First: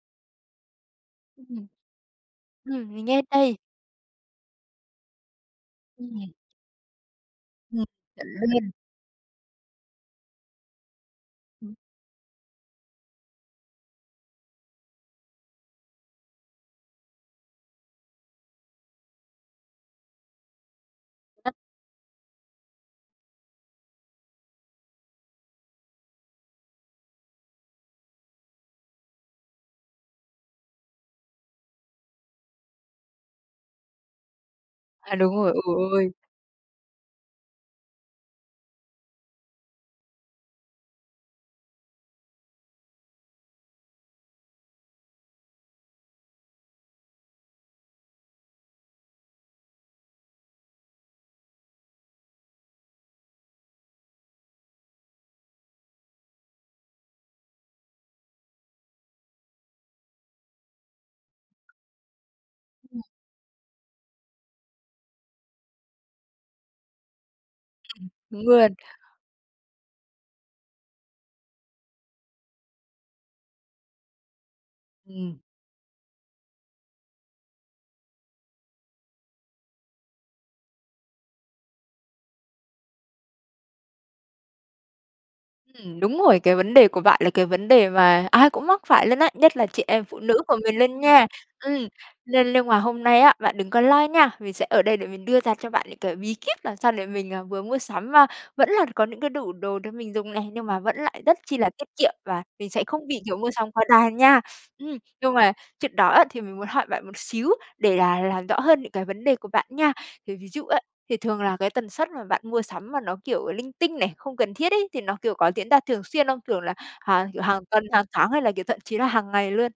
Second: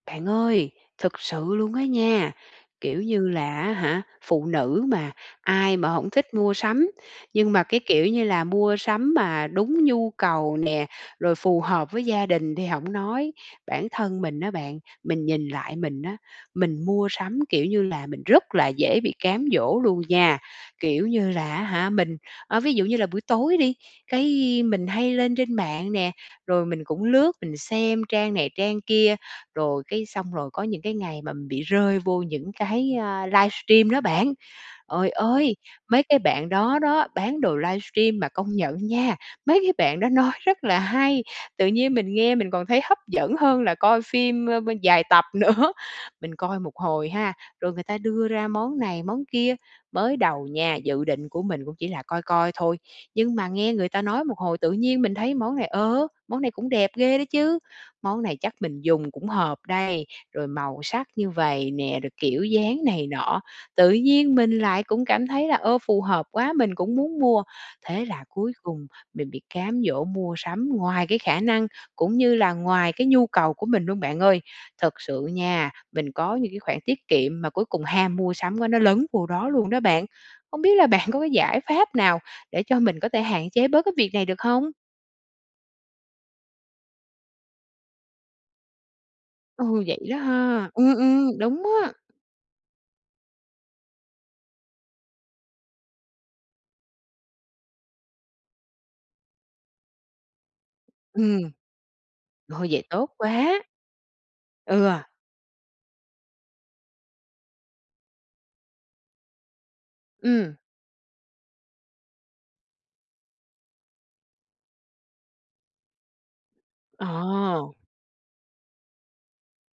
Bạn ơi, thực sự Ừm. luôn á nha, Ừm, kiểu mình nghe như đây. là á hả, phụ nữ mà, ai mà hổng Ừm. thích mua sắm. Nhưng mà cái Ừm, kiểu như chuẩn là luôn. mua sắm mà đúng nhu cầu nè, rồi phù Ừm. hợp với gia đình thì hổng nói. Bản thân mình á bạn, mình nhìn lại mình á, mình mua sắm, kiểu như là, mình rất là dễ bị cám dỗ luôn nha. Kiểu như [unintelligible] là á hả, mình ờ, ví dụ như là buổi tối đi, cái mình hay lên trên mạng nè, rồi mình cũng lướt mình xem trang này trang kia. Rồi cái xong rồi có những cái ngày mà bị rơi vô những cái, a, livestream đó bạn. Trời À, đúng rồi, ơi, ồ, mấy ôi. cái bạn đó đó, bán đồ livestream mà công nhận nha, mấy cái bạn đó nói rất là hay, tự nhiên mình nghe mình còn thấy hấp dẫn hơn là coi phim, ơ, bơ dài tập nữa. Mình coi một hồi ha, rồi người ta đưa ra món này món kia. Mới đầu nha, dự định của mình cũng chỉ là coi coi thôi, nhưng mà nghe người ta nói một hồi tự nhiên mình thấy món này, ờ, món này cũng đẹp ghê đó chứ, món này chắc mình dùng cũng hợp đây, rồi màu sắc như vầy nè, rồi kiểu dáng [unintelligible] này nọ. Tự nhiên mình lại cũng cảm thấy là, ơ, phù hợp quá, mình cũng muốn mua. Thế Ừm, là đúng cuối luôn. cùng mình bị cám dỗ mua sắm ngoài cái khả năng cũng như là ngoài cái nhu cầu của mình luôn bạn ơi. Thật sự Ừm. nha, mình có những cái khoản tiết kiệm mà cuối cùng ham mua sắm quá nó lấn vô đó luôn đó bạn. Hông biết là bạn có cái giải pháp nào để cho mình có thể hạn chế bớt cái việc này được hông? Ừm, đúng rồi, cái vấn đề của bạn là cái vấn đề mà ai cũng mắc phải luôn á, nhất là chị Ừ, vậy em đó phụ nữ bọn ha? mình Ừm, luôn nha. ừm, đúng Ừm, á. nên lưng mà hôm nay á, bạn đừng có lo nha, mình sẽ ở đây để mình đưa ra cho bạn những cái bí kíp làm sao để mình, ờ, vừa mua sắm mà vẫn là có những cái đủ đồ để mình dùng này, nhưng mà vẫn lại rất Ừm. chi là tiết kiệm và Ôi, mình vậy sẽ không tốt bị, kiểu, mua quá. sắm quá đà nha. Ừ. Ừm, nhưng mà chuyện đó á, thì mình muốn hỏi bạn một xíu để là làm rõ hơn những cái vấn đề của bạn nha. Thì ví Ừm. dụ á, thì thường là cái tần suất mà bạn mua sắm mà nó, kiểu, linh tinh này, không cần thiết ấy, thì nó, kiểu, có diễn ra thường xuyên không? Kiểu là hàng, kiểu, hàng Ồ. tuần, hàng tháng hay là kiểu thậm chí là hàng ngày luôn?